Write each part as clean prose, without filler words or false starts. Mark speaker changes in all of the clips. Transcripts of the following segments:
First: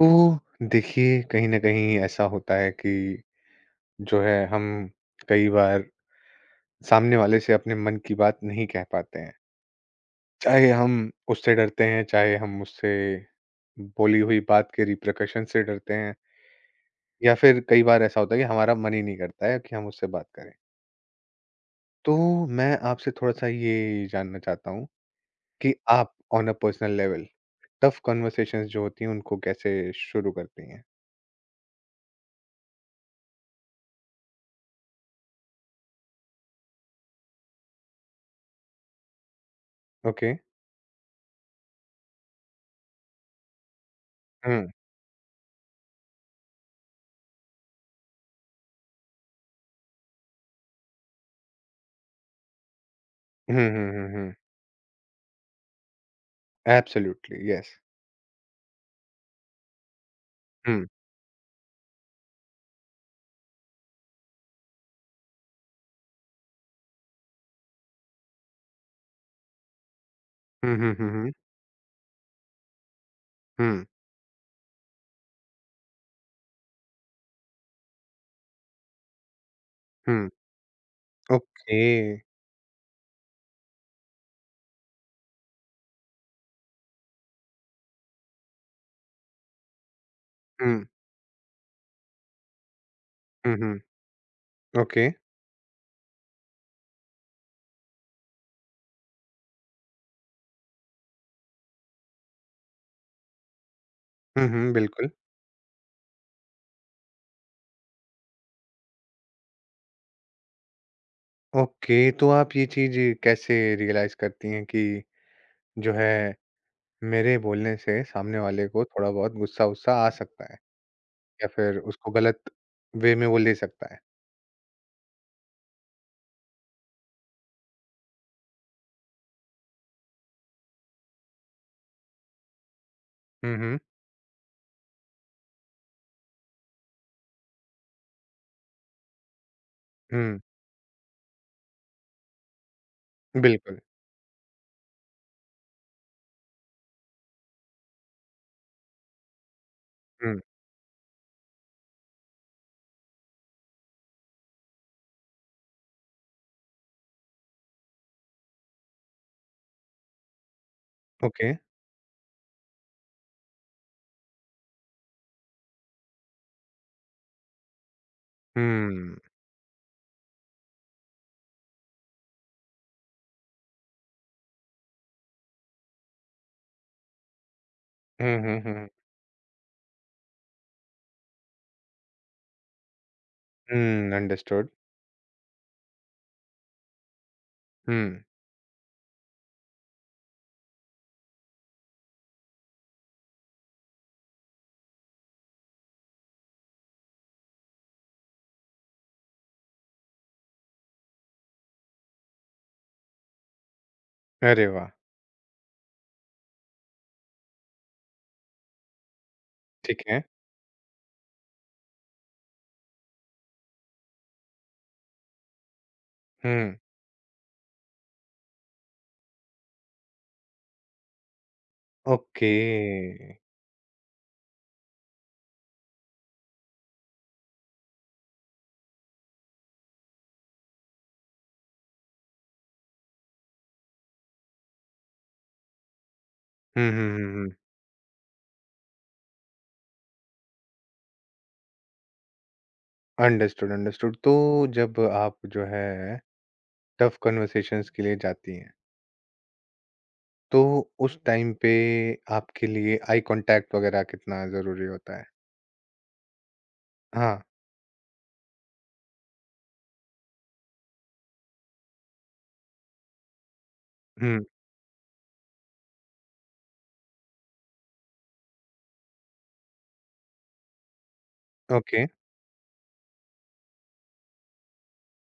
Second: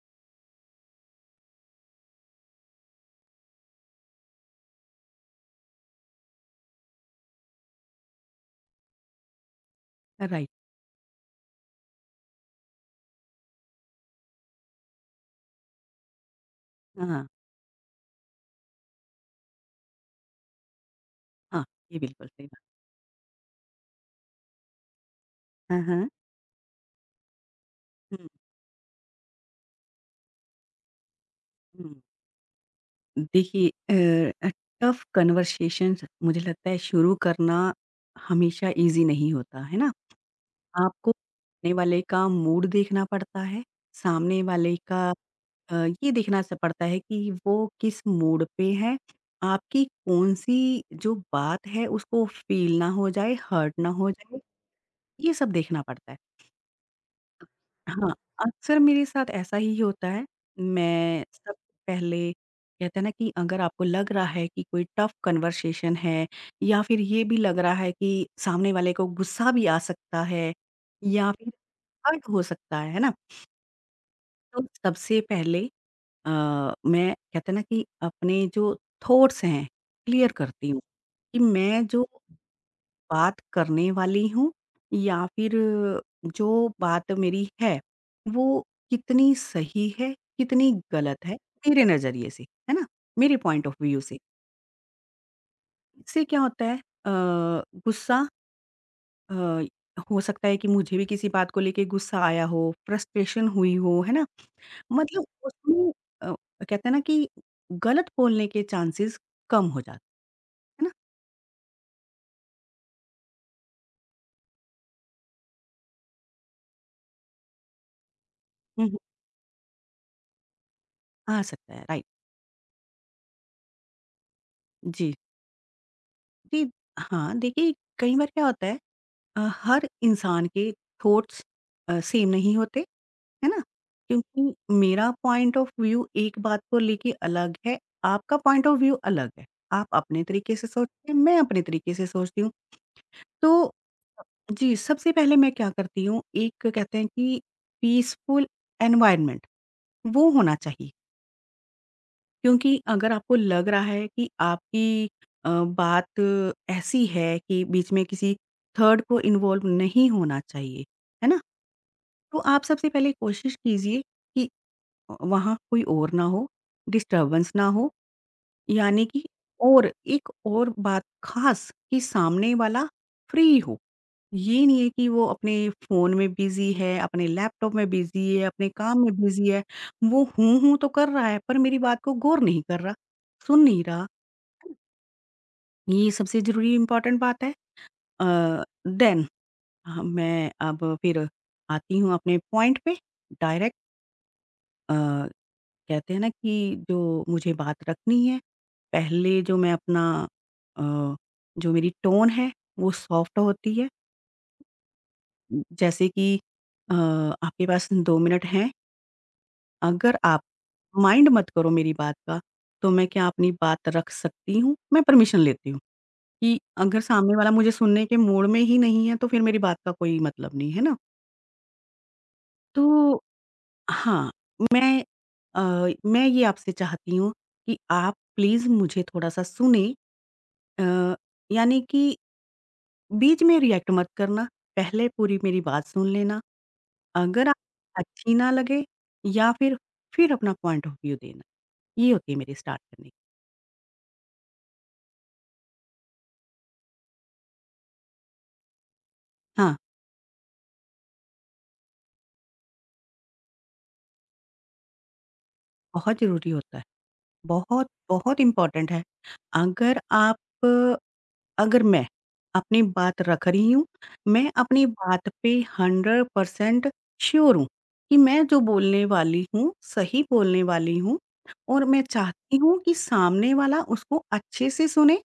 Speaker 1: तो देखिए कहीं न कहीं ऐसा होता है कि जो है हम कई बार सामने वाले से अपने मन की बात नहीं कह पाते हैं।
Speaker 2: राइट।
Speaker 1: चाहे हम उससे डरते हैं, चाहे हम उससे बोली हुई बात के रिpercussion से डरते हैं
Speaker 2: हाँ,
Speaker 1: या फिर कई बार ऐसा होता है कि हमारा मन ही नहीं करता है कि हम उससे बात करें।
Speaker 2: हाँ। ये
Speaker 1: तो
Speaker 2: बिल्कुल सही बात।
Speaker 1: मैं आपसे थोड़ा-सा ये जानना चाहता हूँ कि
Speaker 2: हाँ, हाँ।
Speaker 1: आप on a personal level tough
Speaker 2: hmm,
Speaker 1: conversations जो होती हैं उनको कैसे शुरू करती हैं?
Speaker 2: हुँ। देखिए टफ़ कन्वर्सेशंस मुझे लगता है शुरू करना हमेशा ईज़ी नहीं होता, है ना?
Speaker 1: ओके।
Speaker 2: आपको सामने वाले का मूड देखना पड़ता है, सामने
Speaker 1: हुँ।
Speaker 2: वाले का अ, ये देखना स पड़ता है कि वो किस मूड पे है, आपकी कौन-सी जो बात है उसको फ़ील ना हो जाए,
Speaker 1: हुँ,
Speaker 2: हर्ट ना
Speaker 1: हुँ, हुँ,
Speaker 2: हो
Speaker 1: हुँ।
Speaker 2: जाए, ये सब देखना पड़ता है।
Speaker 1: Absolutely, yes.
Speaker 2: हाँ, अक्सर मेरे साथ ऐसा ही होता है।
Speaker 1: हुँ।
Speaker 2: मैं सबसे पहले कहते हैं ना कि अगर आपको लग रहा है कि कोई टफ़ कन्वर्सेशन है या फिर ये भी लग रहा है कि सामने वाले को गुस्सा भी आ सकता है
Speaker 1: हुँ, हुँ, हुँ,
Speaker 2: या
Speaker 1: हुँ।
Speaker 2: फिर हर्ट हो सकता है ना?
Speaker 1: हुँ,
Speaker 2: तो सबसे पहले अ, मैं कहते हैं ना कि अपने जो थॉट्स हैं
Speaker 1: हुँ।
Speaker 2: क्लियर करती हूँ, कि
Speaker 1: ओके।
Speaker 2: मैं जो बात करने वाली हूँ या फिर जो बात मेरी है, वो कितनी सही है, कितनी
Speaker 1: हुँ,
Speaker 2: गलत है, मेरे नज़रिए से, है ना? मेरे
Speaker 1: hmm,
Speaker 2: point of
Speaker 1: hmm.
Speaker 2: View से।
Speaker 1: ओके।
Speaker 2: इससे क्या होता है गुस्सा अ, हो सकता है कि मुझे भी किसी बात को लेके गुस्सा आया हो, फ्रस्ट्रेशन हुई हो, है ना?
Speaker 1: हुँ, हुँ, बिल्कुल।
Speaker 2: मतलब उसमें अ, कहते हैं ना कि गलत बोलने के चांसेस कम हो जाते है ना?
Speaker 1: ओके, तो आप ये चीज़ कैसे रियलाइज़ करती हैं कि जो है मेरे बोलने से सामने वाले को
Speaker 2: हुँ, हुँ,
Speaker 1: थोड़ा बहुत गुस्सा-वुस्सा आ सकता है
Speaker 2: आ
Speaker 1: या
Speaker 2: सकता
Speaker 1: फिर
Speaker 2: है, राइट।
Speaker 1: उसको गलत वे में वो ले सकता है?
Speaker 2: जी। जी, हाँ, देखिए कई बार क्या होता है हर इंसान के थॉट्स सेम नहीं होते, है
Speaker 1: हुँ,
Speaker 2: ना?
Speaker 1: हुँ।
Speaker 2: क्योंकि मेरा पॉइंट ऑफ व्यू एक बात को लेके अलग है, आपका पॉइंट ऑफ व्यू अलग है। आप अपने
Speaker 1: हुँ,
Speaker 2: तरीके से सोचते हैं, मैं अपने तरीके से सोचती हूँ। तो
Speaker 1: बिल्कुल।
Speaker 2: जी, सबसे पहले मैं क्या करती हूँ, एक कहते हैं कि पीसफुल एनवायरनमेंट वो
Speaker 1: हुँ,
Speaker 2: होना चाहिए। क्योंकि अगर आपको लग रहा है कि आपकी बात ऐसी है कि बीच में किसी थर्ड को इन्वॉल्व नहीं होना चाहिए, है ना?
Speaker 1: ओके।
Speaker 2: तो आप सबसे पहले कोशिश कीजिए कि वहाँ कोई और ना हो, डिस्टर्बेंस ना हो, यानी
Speaker 1: हुँ।
Speaker 2: कि और एक और बात ख़ास कि सामने वाला फ्री हो। ये नहीं है कि वो अपने फ़ोन में बिज़ी है, अपने लैपटॉप में बिज़ी
Speaker 1: हुँ,
Speaker 2: है,
Speaker 1: हुँ,
Speaker 2: अपने
Speaker 1: हुँ।
Speaker 2: काम में बिज़ी है। वो हूँ, हूँ तो कर रहा है पर मेरी बात को गौर नहीं कर रहा, सुन नहीं रहा।
Speaker 1: Hmm, understood.
Speaker 2: ये सबसे ज़रूरी इम्पोर्टेंट बात है।
Speaker 1: हुँ।
Speaker 2: देन ह मैं अब फिर आती हूँ अपने पॉइंट पे डायरेक्ट अ कहते हैं ना कि जो मुझे बात रखनी है, पहले जो मैं अपना अ, जो मेरी टोन है वो सॉफ्ट होती है।
Speaker 1: अरे वाह!
Speaker 2: जैसे कि आपके पास 2 मिनट हैं,
Speaker 1: ठीक
Speaker 2: अगर
Speaker 1: है।
Speaker 2: आप माइंड मत करो मेरी बात का, तो मैं क्या अपनी बात रख सकती हूँ? मैं परमिशन लेती हूँ कि
Speaker 1: हुँ,
Speaker 2: अगर सामने वाला मुझे सुनने के मूड में ही नहीं है, तो फिर मेरी बात का कोई मतलब नहीं है ना।
Speaker 1: ओके।
Speaker 2: तो हाँ, मैं अ, मैं ये आपसे चाहती हूँ कि आप प्लीज़ मुझे थोड़ा-सा सुनें। अ, यानी कि बीच में रिएक्ट मत करना, पहले पूरी मेरी बात सुन लेना,
Speaker 1: हुँ, हुँ, हुँ,
Speaker 2: अगर आप
Speaker 1: हुँ।
Speaker 2: अच्छी ना लगे या फिर अपना पॉइंट ऑफ व्यू देना, ये होती है मेरी स्टार्ट करने की।
Speaker 1: Understood, understood. तो जब आप जो है टफ़ कन्वर्सेशंस के लिए जाती हैं,
Speaker 2: हाँ,
Speaker 1: तो उस टाइम पे आपके लिए आई कॉन्टैक्ट वग़ैरह कितना ज़रूरी होता है?
Speaker 2: बहुत ज़रूरी होता है,
Speaker 1: हाँ।
Speaker 2: बहुत, बहुत इम्पोर्टेंट है। अगर आप अगर मैं अपनी बात रख रही हूँ,
Speaker 1: हुँ,
Speaker 2: मैं अपनी बात पे 100% श्योर हूँ कि मैं जो बोलने वाली हूँ, सही बोलने वाली हूँ और मैं
Speaker 1: ओके।
Speaker 2: चाहती हूँ कि सामने वाला उसको अच्छे से सुने,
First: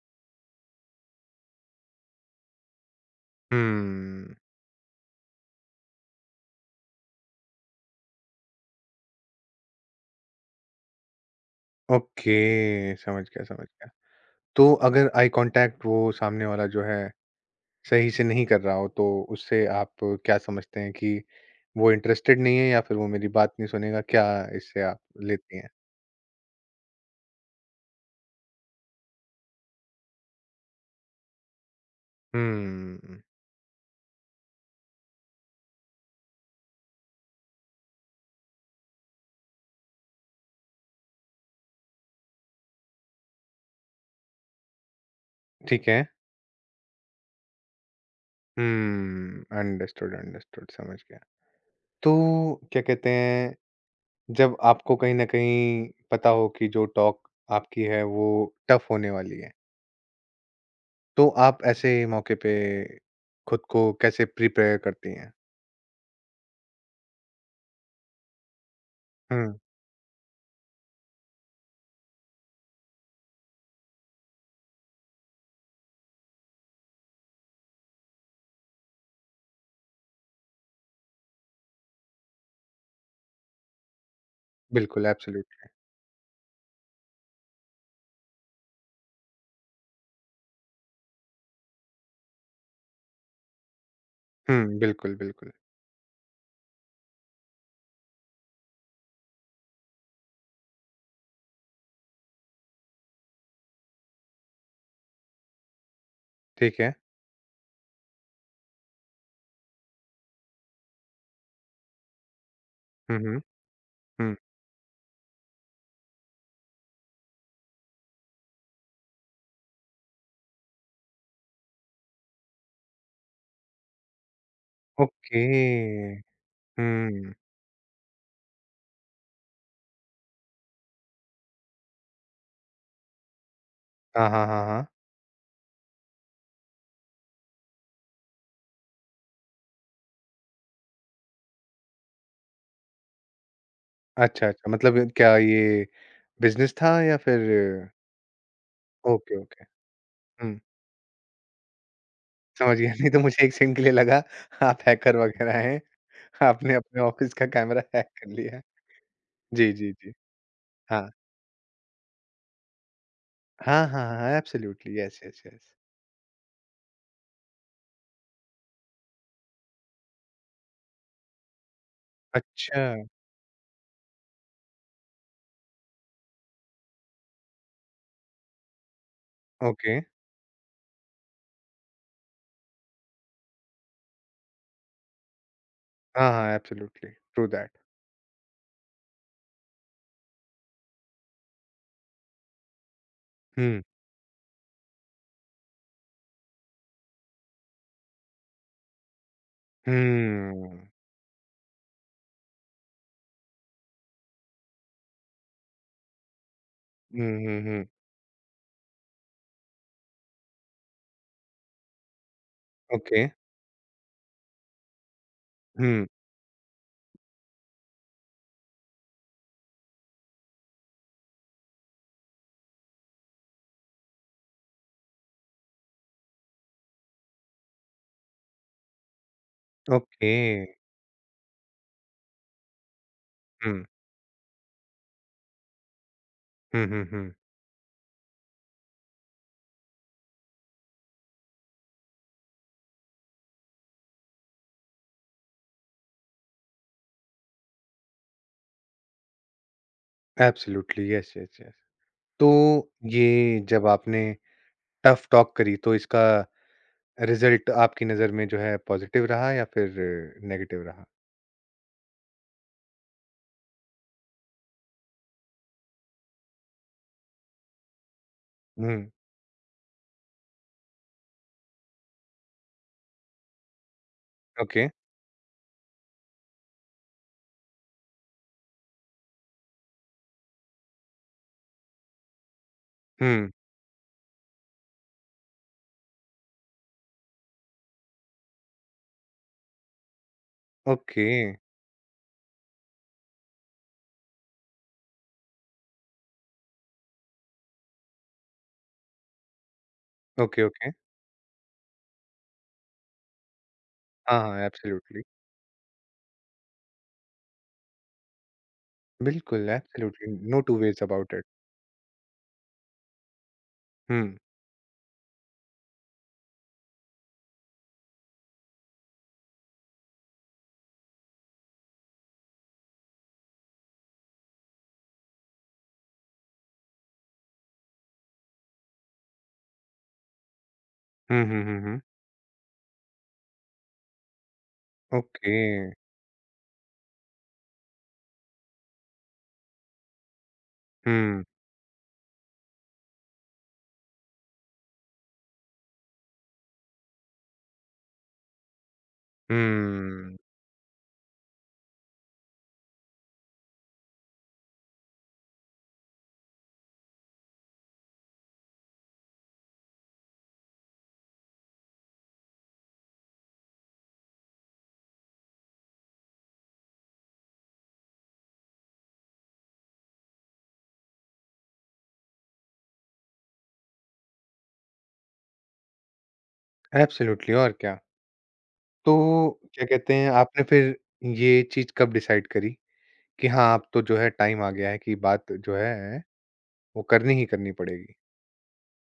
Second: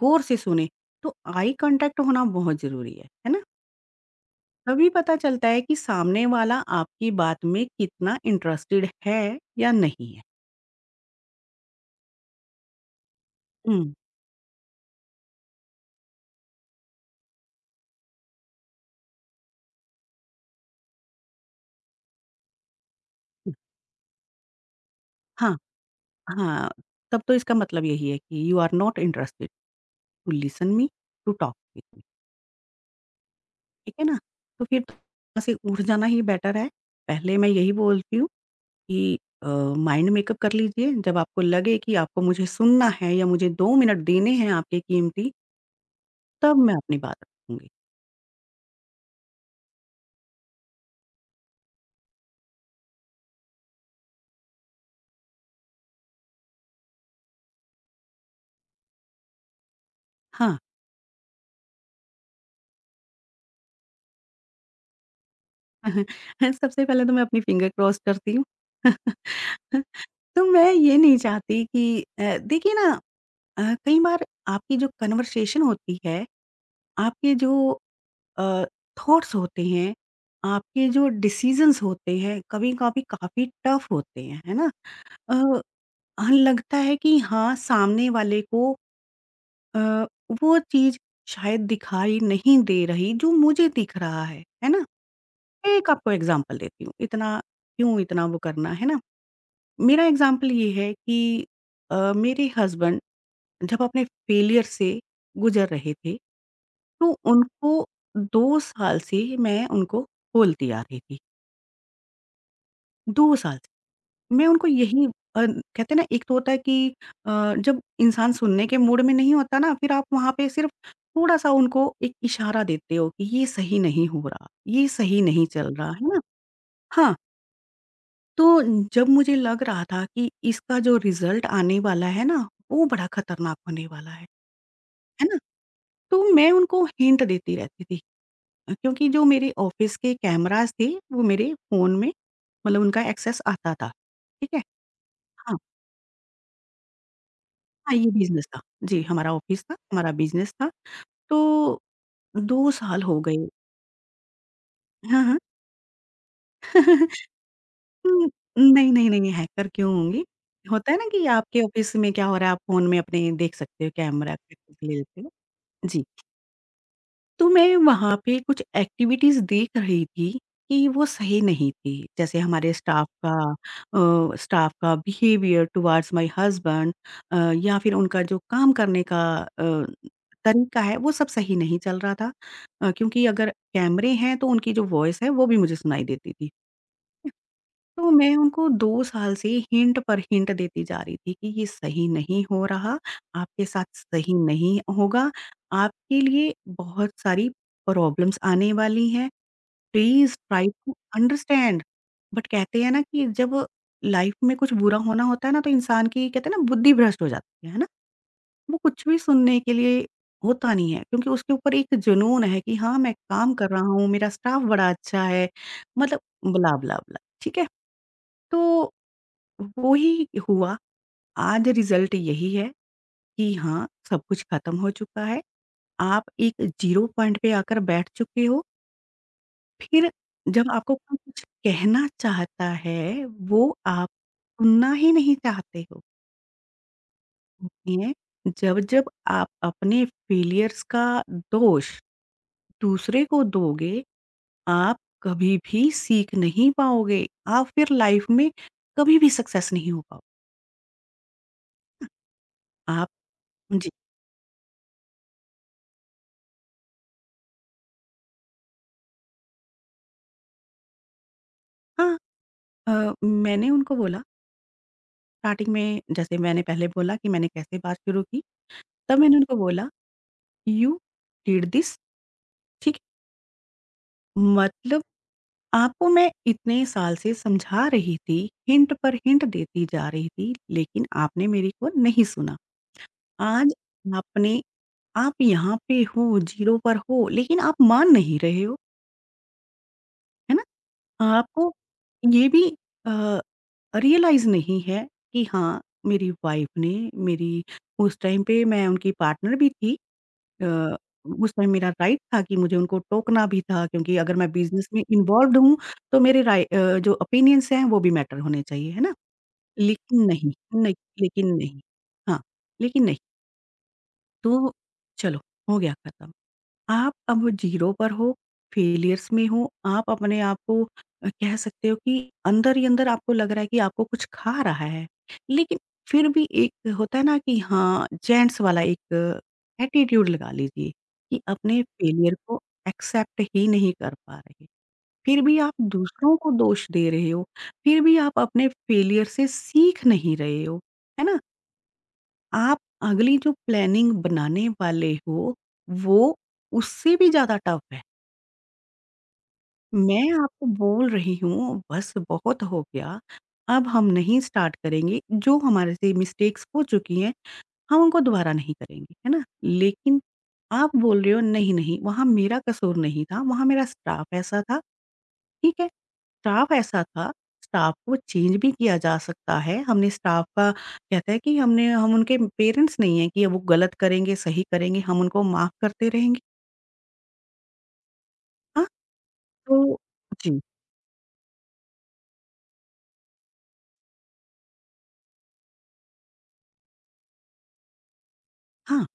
Speaker 2: गौर से सुने। तो आई कॉन्टैक्ट होना बहुत ज़रूरी है ना?
Speaker 1: हुँ,
Speaker 2: तभी पता चलता है कि सामने वाला आपकी बात में कितना इंटरेस्टेड है या नहीं है।
Speaker 1: ओके, समझ गया, समझ गया।
Speaker 2: हुँ,
Speaker 1: तो अगर आई कॉन्टैक्ट वो सामने वाला जो है सही से नहीं कर रहा हो, तो उससे आप क्या समझते हैं कि वो इंटरेस्टेड नहीं है या फिर वो मेरी बात
Speaker 2: हुँ।
Speaker 1: नहीं सुनेगा? क्या इससे आप
Speaker 2: हाँ,
Speaker 1: लेती हैं?
Speaker 2: हाँ, तब तो इसका मतलब यही है कि you are not interested. To listen me, to talk with me,
Speaker 1: hmm,
Speaker 2: ठीक है ना? तो फिर तो वहाँ से उठ जाना ही बेटर है। पहले मैं यही बोलती हूँ कि माइंड मेकअप कर लीजिए, जब आपको लगे कि आपको मुझे सुनना है या मुझे 2 मिनट देने हैं आपके कीमती,
Speaker 1: ठीक है।
Speaker 2: तब मैं अपनी बात रखूँगी।
Speaker 1: हम्म, अंडरस्टूड, अंडरस्टूड, समझ गया। तो क्या कहते हैं जब आपको कहीं ना कहीं पता हो कि जो टॉक आपकी है वो टफ होने वाली है
Speaker 2: हाँ,
Speaker 1: तो आप ऐसे मौके पे खुद को कैसे प्रिपेयर करती हैं?
Speaker 2: सबसे पहले तो मैं अपनी फिंगर क्रॉस करती हूँ।
Speaker 1: हम्म,
Speaker 2: तो मैं ये नहीं चाहती कि देखिए ना कई बार आपकी जो कन्वर्सेशन होती है, आपके जो अ, थॉट्स होते हैं, आपके जो डिसीज़न्स होते हैं, कभी-कभी काफ़ी टफ होते हैं, है ना?
Speaker 1: बिल्कुल
Speaker 2: अ,
Speaker 1: एब्सोल्यूट।
Speaker 2: हाँ, लगता है कि हाँ, सामने वाले को अ, वो चीज़ शायद दिखाई नहीं दे रही जो मुझे दिख रहा है ना?
Speaker 1: हम्म, बिल्कुल बिल्कुल।
Speaker 2: मैं एक आपको एग्ज़ाम्पल देती हूँ, इतना क्यों इतना वो करना, है ना? मेरा एग्ज़ाम्पल ये है कि मेरे हस्बैंड जब अपने फेलियर से गुज़र रहे थे,
Speaker 1: ठीक है।
Speaker 2: तो उनको 2 साल से मैं उनको बोलती आ रही थी।
Speaker 1: हम्म।
Speaker 2: 2
Speaker 1: हम्म।
Speaker 2: साल से।
Speaker 1: हम्म।
Speaker 2: मैं उनको यही कहते हैं ना एक तो होता है कि जब इंसान सुनने के मूड में नहीं होता ना, फिर आप वहाँ पे सिर्फ़ थोड़ा-सा उनको एक इशारा देते हो कि ये सही नहीं हो रहा, ये सही
Speaker 1: ओके।
Speaker 2: नहीं चल रहा, है ना? हाँ,
Speaker 1: हम्म।
Speaker 2: तो जब मुझे लग रहा था कि इसका जो रिज़ल्ट आने वाला है ना, वो बड़ा खतरनाक होने वाला
Speaker 1: हाँ, हाँ, हाँ, हाँ।
Speaker 2: है ना? तो मैं उनको हिंट देती रहती थी। क्योंकि जो मेरे ऑफ़िस के कैमराज़ थे, वो मेरे फ़ोन में मतलब उनका एक्सेस आता था,
Speaker 1: अच्छा,
Speaker 2: ठीक है?
Speaker 1: अच्छा, मतलब क्या ये बिजनेस था या फिर?
Speaker 2: हाँ, ये बिज़नेस था। जी, हमारा
Speaker 1: ओके,
Speaker 2: ऑफ़िस
Speaker 1: ओके।
Speaker 2: था, हमारा बिज़नेस
Speaker 1: हम्म।
Speaker 2: था। तो 2
Speaker 1: समझ गया,
Speaker 2: साल
Speaker 1: नहीं
Speaker 2: हो
Speaker 1: तो
Speaker 2: गए।
Speaker 1: मुझे एक सेकंड के लिए लगा आप हैकर
Speaker 2: हाँ, हाँ।
Speaker 1: वगैरह हैं, आपने अपने ऑफ़िस का कैमरा हैक
Speaker 2: हुँ,
Speaker 1: कर लिया है।
Speaker 2: नहीं, नहीं, नहीं, हैकर
Speaker 1: जी, जी,
Speaker 2: क्यों
Speaker 1: जी।
Speaker 2: होंगी? होता है ना
Speaker 1: हाँ।
Speaker 2: कि आपके ऑफ़िस में क्या हो रहा है, आप फ़ोन में अपने देख सकते
Speaker 1: हाँ,
Speaker 2: हो,
Speaker 1: हाँ,
Speaker 2: कैमरा
Speaker 1: हाँ,
Speaker 2: करके ले
Speaker 1: एब्सोल्युटली,
Speaker 2: लेते
Speaker 1: येस,
Speaker 2: हो।
Speaker 1: Yes, yes.
Speaker 2: जी। तो मैं वहाँ पे कुछ एक्टिविटीज़ देख रही थी कि वो सही नहीं थी। जैसे हमारे
Speaker 1: अच्छा,
Speaker 2: स्टाफ का स्टाफ का behaviour towards my husband uh, या फिर उनका जो काम करने का अ,
Speaker 1: ओके।
Speaker 2: तरीका है वो सब सही नहीं चल रहा था। क्योंकि अगर कैमरे हैं तो उनकी जो वॉइस है वो भी मुझे सुनाई
Speaker 1: हाँ,
Speaker 2: देती थी।
Speaker 1: हाँ, एब्सोल्युटली, ट्रू दैट।
Speaker 2: तो मैं उनको 2 साल से हिंट पर हिंट देती जा रही थी कि ये सही नहीं हो रहा, आपके
Speaker 1: हुँ,
Speaker 2: साथ सही नहीं होगा, आपके लिए बहुत सारी प्रॉब्लम्स आने वाली हैं, please try
Speaker 1: hmm.
Speaker 2: To understand. But कहते हैं ना कि जब लाइफ में कुछ बुरा होना होता है ना तो इंसान की कहते हैं ना बुद्धि भ्रष्ट हो
Speaker 1: हुँ, हुँ,
Speaker 2: जाती है ना?
Speaker 1: हुँ,
Speaker 2: वो कुछ भी सुनने के लिए होता नहीं है क्योंकि उसके ऊपर एक जुनून है कि हाँ, मैं
Speaker 1: ओके।
Speaker 2: काम कर रहा हूँ, मेरा स्टाफ बड़ा अच्छा है,
Speaker 1: हुँ,
Speaker 2: मतलब ब्ला, ब्ला, ब्ला, ठीक है? तो वो ही हुआ, आज रिज़ल्ट यही है कि हाँ, सब कुछ खत्म हो चुका है। आप एक ज़ीरो पॉइंट पे आकर बैठ चुके हो, फिर
Speaker 1: ओके।
Speaker 2: जब आपको कोई कुछ कहना चाहता है, वो
Speaker 1: हुँ,
Speaker 2: आप सुनना ही नहीं चाहते हो।
Speaker 1: हुँ, हुँ, हुँ,
Speaker 2: इसलिए जब-जब आप अपने फेलियर्स का दोष दूसरे को दोगे, आप कभी भी सीख नहीं पाओगे। आप फिर लाइफ़ में कभी भी सक्सेस नहीं हो पाओ
Speaker 1: एब्सोल्युटली, येस, येस, येस। तो
Speaker 2: आप
Speaker 1: ये जब
Speaker 2: जी।
Speaker 1: आपने टफ़ टॉक करी तो इसका रिज़ल्ट आपकी नज़र में जो है पॉज़िटिव रहा या फिर नेगेटिव रहा?
Speaker 2: हाँ। मैंने उनको बोला स्टार्टिंग में जैसे मैंने पहले बोला कि मैंने कैसे बात शुरू की,
Speaker 1: हुँ।
Speaker 2: तब मैंने उनको बोला यू डिड दिस ठीक है?
Speaker 1: ओके।
Speaker 2: मतलब आपको मैं इतने साल से समझा रही थी, हिंट पर हिंट देती जा रही थी, लेकिन आपने मेरी को नहीं सुना।
Speaker 1: हुँ।
Speaker 2: आज आपने आप यहाँ पे हो, ज़ीरो पर हो, लेकिन आप मान नहीं रहे हो, है ना?
Speaker 1: ओके।
Speaker 2: आपको ये भी अ, रियलाइज़ नहीं है कि हाँ, मेरी वाइफ़ ने मेरी उस टाइम पे मैं उनकी पार्टनर भी थी
Speaker 1: ओके, ओके।
Speaker 2: अ, उस टाइम मेरा राइट था कि मुझे उनको टोकना भी था क्योंकि अगर
Speaker 1: हाँ,
Speaker 2: मैं
Speaker 1: हाँ,
Speaker 2: बिज़नेस में
Speaker 1: एब्सोल्युटली।
Speaker 2: इन्वॉल्व्ड हूँ, तो जो ओपिनियंस हैं वो भी मैटर होने चाहिए, है ना?
Speaker 1: बिल्कुल,
Speaker 2: लेकिन
Speaker 1: एब्सोल्युटली,
Speaker 2: नहीं,
Speaker 1: नो टू
Speaker 2: नहीं,
Speaker 1: वेज़ अबाउट इट।
Speaker 2: लेकिन नहीं। हाँ, लेकिन नहीं।
Speaker 1: हुँ।
Speaker 2: तो चलो, हो गया खत्म। आप अब जीरो पर हो, फेलियर्स में हो, आप अपने आप को कह सकते हो कि अंदर ही अंदर आपको लग रहा है कि आपको कुछ खा रहा है। लेकिन फिर भी एक होता है ना कि हाँ, जेंट्स वाला एक एटीट्यूड लगा लीजिए कि
Speaker 1: हुँ, हुँ, हुँ,
Speaker 2: अपने
Speaker 1: हुँ।
Speaker 2: फेलियर को एक्सेप्ट ही नहीं कर पा रहे। फिर
Speaker 1: ओके।
Speaker 2: भी आप दूसरों को दोष दे रहे हो, फिर भी आप अपने फेलियर से सीख नहीं रहे हो, है ना?
Speaker 1: हुँ,
Speaker 2: आप अगली जो प्लानिंग बनाने वाले हो, वो उससे भी ज़्यादा टफ है। मैं
Speaker 1: हुँ।
Speaker 2: आपको बोल रही हूँ बस बहुत हो गया, अब हम नहीं स्टार्ट करेंगे, जो हमारे से मिस्टेक्स हो चुकी हैं, हम उनको दोबारा नहीं करेंगे, है ना? लेकिन आप बोल रहे हो नहीं, नहीं, वहाँ मेरा कसूर नहीं था, वहाँ मेरा स्टाफ ऐसा था ठीक है, स्टाफ ऐसा था, स्टाफ को चेंज भी किया जा सकता है। हमने स्टाफ का कहते हैं कि हमने हम उनके पेरेंट्स नहीं हैं कि वो गलत करेंगे, सही करेंगे, हम उनको माफ़ करते रहेंगे।
Speaker 1: एब्सोल्युटली, और क्या।
Speaker 2: हाँ,
Speaker 1: तो क्या
Speaker 2: तो
Speaker 1: कहते हैं,
Speaker 2: जी,
Speaker 1: आपने फिर ये चीज़ कब डिसाइड करी कि हाँ, अब तो जो है टाइम आ गया है कि बात जो है वो करनी ही करनी पड़ेगी?
Speaker 2: हाँ,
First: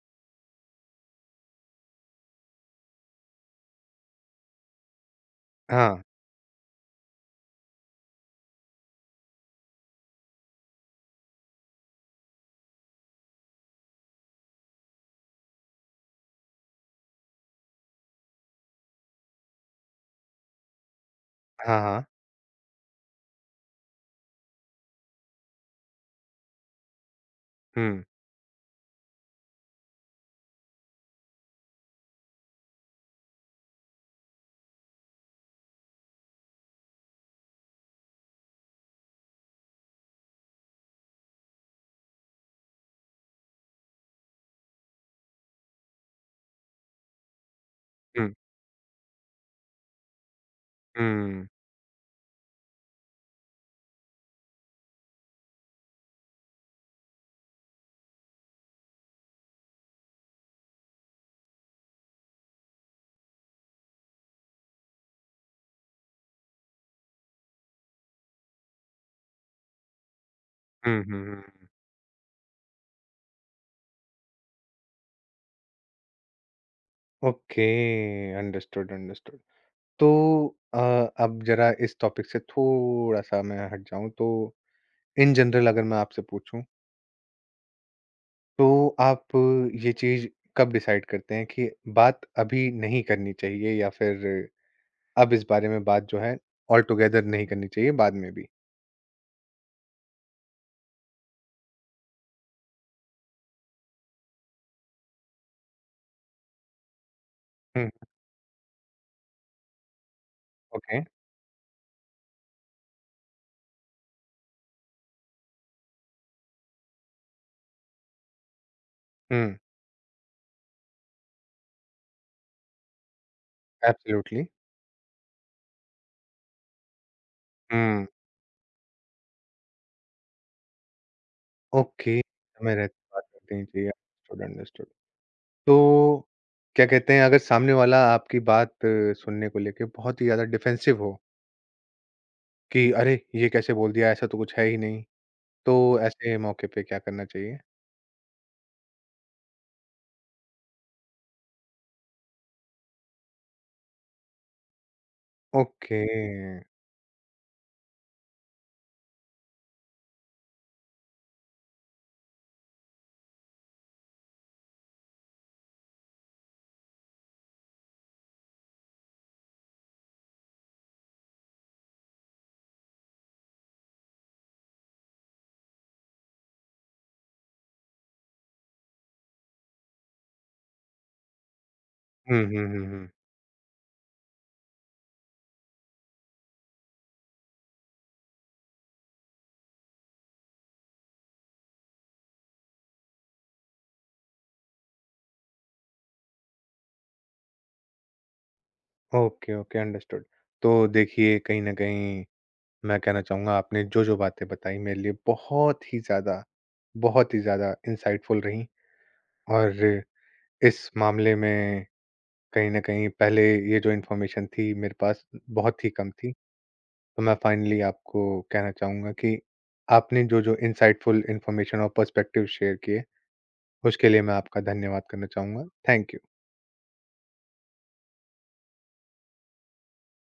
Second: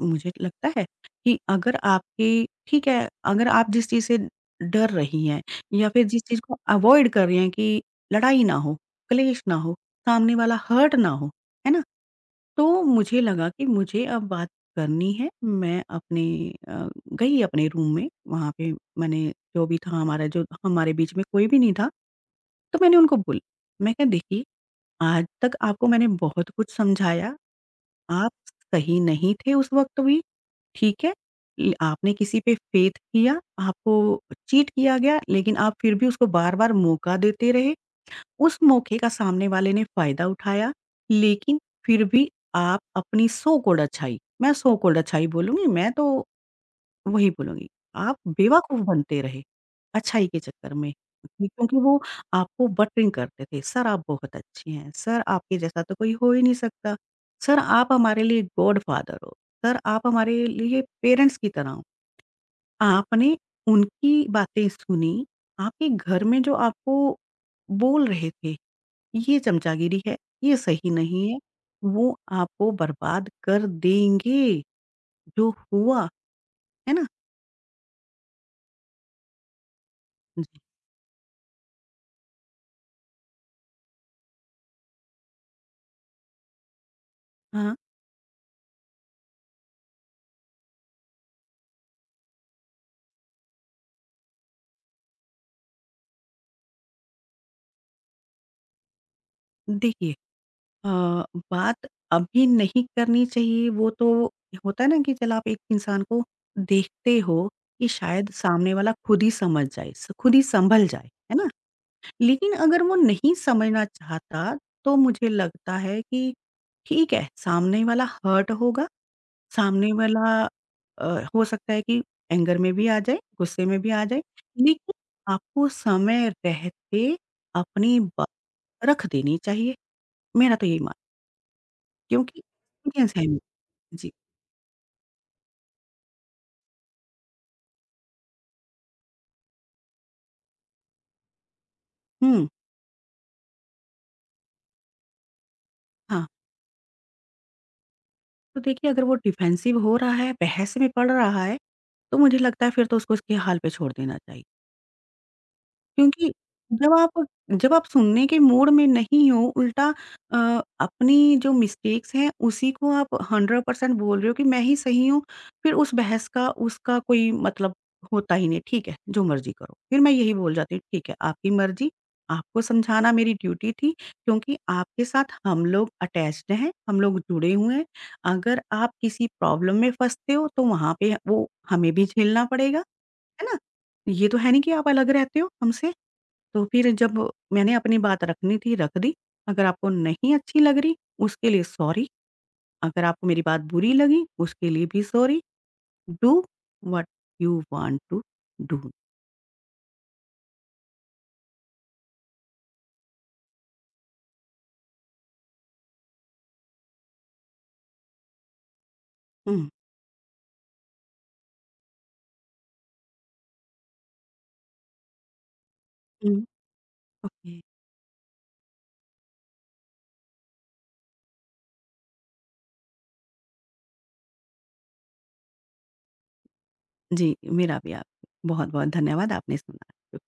Speaker 2: मुझे लगता है कि अगर आपके ठीक है, अगर आप जिस चीज़ से डर रही हैं या
Speaker 1: हाँ।
Speaker 2: फिर जिस चीज़ को अवॉइड कर रही हैं कि लड़ाई ना हो, क्लेश ना हो, सामने वाला हर्ट ना हो, है ना? तो मुझे लगा कि मुझे अब बात करनी है। मैं अपने अ, गई अपने रूम में, वहाँ पे मैंने जो भी था हमारा जो हमारे बीच में कोई भी नहीं
Speaker 1: हाँ,
Speaker 2: था।
Speaker 1: हाँ।
Speaker 2: तो मैंने उनको बोला, मैं कहा देखिए, आज तक आपको मैंने बहुत कुछ समझाया,
Speaker 1: हुँ,
Speaker 2: आप सही नहीं थे उस वक़्त भी, ठीक है? ल आपने किसी पे फ़ेथ किया, आपको चीट किया गया, लेकिन आप फिर भी उसको बार-बार मौका देते रहे। उस मौके का सामने वाले ने फ़ायदा उठाया, लेकिन फिर भी आप अपनी सो कॉल्ड अच्छाई मैं सो कॉल्ड अच्छाई बोलूँगी, मैं तो वही बोलूँगी, आप
Speaker 1: हुँ,
Speaker 2: बेवकूफ़ बनते रहे, अच्छाई के चक्कर में।
Speaker 1: हुँ।
Speaker 2: क्योंकि वो आपको बटरिंग करते थे, "सर आप बहुत अच्छे हैं, सर आपके जैसा तो कोई हो ही नहीं सकता, सर आप हमारे लिए गॉडफ़ादर हो, सर आप हमारे लिए पेरेंट्स की तरह हो।" आपने उनकी बातें सुनी, आपके घर में जो आपको बोल रहे थे ये चमचागिरी है, ये सही
Speaker 1: हुँ, हुँ,
Speaker 2: नहीं है,
Speaker 1: हुँ।
Speaker 2: वो आपको बर्बाद कर देंगे, जो हुआ, है ना?
Speaker 1: Okay, understood, understood. तो
Speaker 2: जी।
Speaker 1: अ, अब ज़रा इस टॉपिक से थोड़ा-सा मैं हट जाऊँ तो इन जनरल अगर मैं आपसे पूछूँ,
Speaker 2: हाँ,
Speaker 1: तो आप ये चीज़ कब डिसाइड करते हैं कि बात अभी नहीं करनी चाहिए या फिर अब इस बारे में बात जो है ऑल टुगेदर नहीं करनी चाहिए बाद में भी?
Speaker 2: देखिए अ, बात अभी नहीं करनी चाहिए, वो तो होता है ना कि चल आप एक इंसान को देखते हो कि
Speaker 1: हुँ,
Speaker 2: शायद सामने वाला खुद ही समझ जाए, स खुद ही संभल
Speaker 1: ओके।
Speaker 2: जाए, है ना? लेकिन अगर वो नहीं समझना चाहता, तो मुझे लगता है कि ठीक है, सामने वाला हर्ट होगा
Speaker 1: हुँ,
Speaker 2: सामने वाला अ, हो सकता है कि एंगर में भी आ जाए, गुस्से में भी आ जाए,
Speaker 1: एब्सोल्युटली।
Speaker 2: लेकिन आपको समय रहते अपनी
Speaker 1: हुँ,
Speaker 2: बात रख देनी चाहिए, मेरा तो यही मानना है,
Speaker 1: ओके,
Speaker 2: क्योंकि
Speaker 1: समय रहते
Speaker 2: एक्सपीरियंस
Speaker 1: बात
Speaker 2: है मेरा।
Speaker 1: कर देनी चाहिए।
Speaker 2: जी।
Speaker 1: Understood, understood. तो क्या कहते हैं अगर सामने वाला आपकी बात सुनने को लेके बहुत ही ज़्यादा डिफेंसिव हो
Speaker 2: हुँ,
Speaker 1: कि अरे! ये कैसे बोल दिया, ऐसा तो कुछ है ही नहीं। तो
Speaker 2: हाँ,
Speaker 1: ऐसे मौके पे क्या करना चाहिए?
Speaker 2: तो देखिए अगर वो डिफेंसिव हो रहा है, बहस में पड़ रहा है, तो मुझे लगता है फिर तो उसको उसके हाल पे छोड़ देना चाहिए।
Speaker 1: ओके।
Speaker 2: क्योंकि जब आप जब आप सुनने के मूड में नहीं हो, उल्टा अ, अपनी जो मिस्टेक्स हैं, उसी को आप 100% बोल रहे हो कि मैं ही सही हूँ, फिर उस बहस का, उसका कोई मतलब होता ही नहीं। ठीक है, जो मर्ज़ी करो। फिर मैं यही बोल जाती हूँ, ठीक है, आपकी मर्ज़ी, आपको समझाना मेरी ड्यूटी थी क्योंकि आपके साथ हम लोग अटैच्ड हैं, हम लोग जुड़े हुए हैं। अगर आप किसी प्रॉब्लम में फँसते हो, तो वहाँ पे वो हमें भी
Speaker 1: हुँ,
Speaker 2: झेलना
Speaker 1: हुँ,
Speaker 2: पड़ेगा,
Speaker 1: हुँ, हुँ।
Speaker 2: है ना? ये तो है नहीं कि आप अलग रहते हो हमसे। तो फिर जब मैंने अपनी बात रखनी थी, रख दी। अगर आपको नहीं अच्छी लग रही, उसके लिए सॉरी। अगर आपको मेरी बात बुरी लगी, उसके लिए भी sorry. Do what you want to do.
Speaker 1: Okay, okay, understood. तो देखिए, कहीं न कहीं मैं कहना चाहूँगा आपने जो-जो बातें बताई मेरे लिए बहुत ही ज़्यादा इनसाइटफुल रहीं
Speaker 2: हुँ।
Speaker 1: और इस मामले में कहीं न कहीं पहले ये जो इन्फॉर्मेशन थी मेरे पास बहुत ही कम थी।
Speaker 2: हुँ।
Speaker 1: तो मैं
Speaker 2: ओके।
Speaker 1: फाइनली आपको कहना चाहूँगा कि आपने जो-जो इनसाइटफुल इन्फॉर्मेशन और पर्सपेक्टिव शेयर किए उसके लिए मैं आपका धन्यवाद करना चाहूँगा। Thank you.
Speaker 2: जी, मेरा भी आपको बहुत-बहुत धन्यवाद, आपने सुना।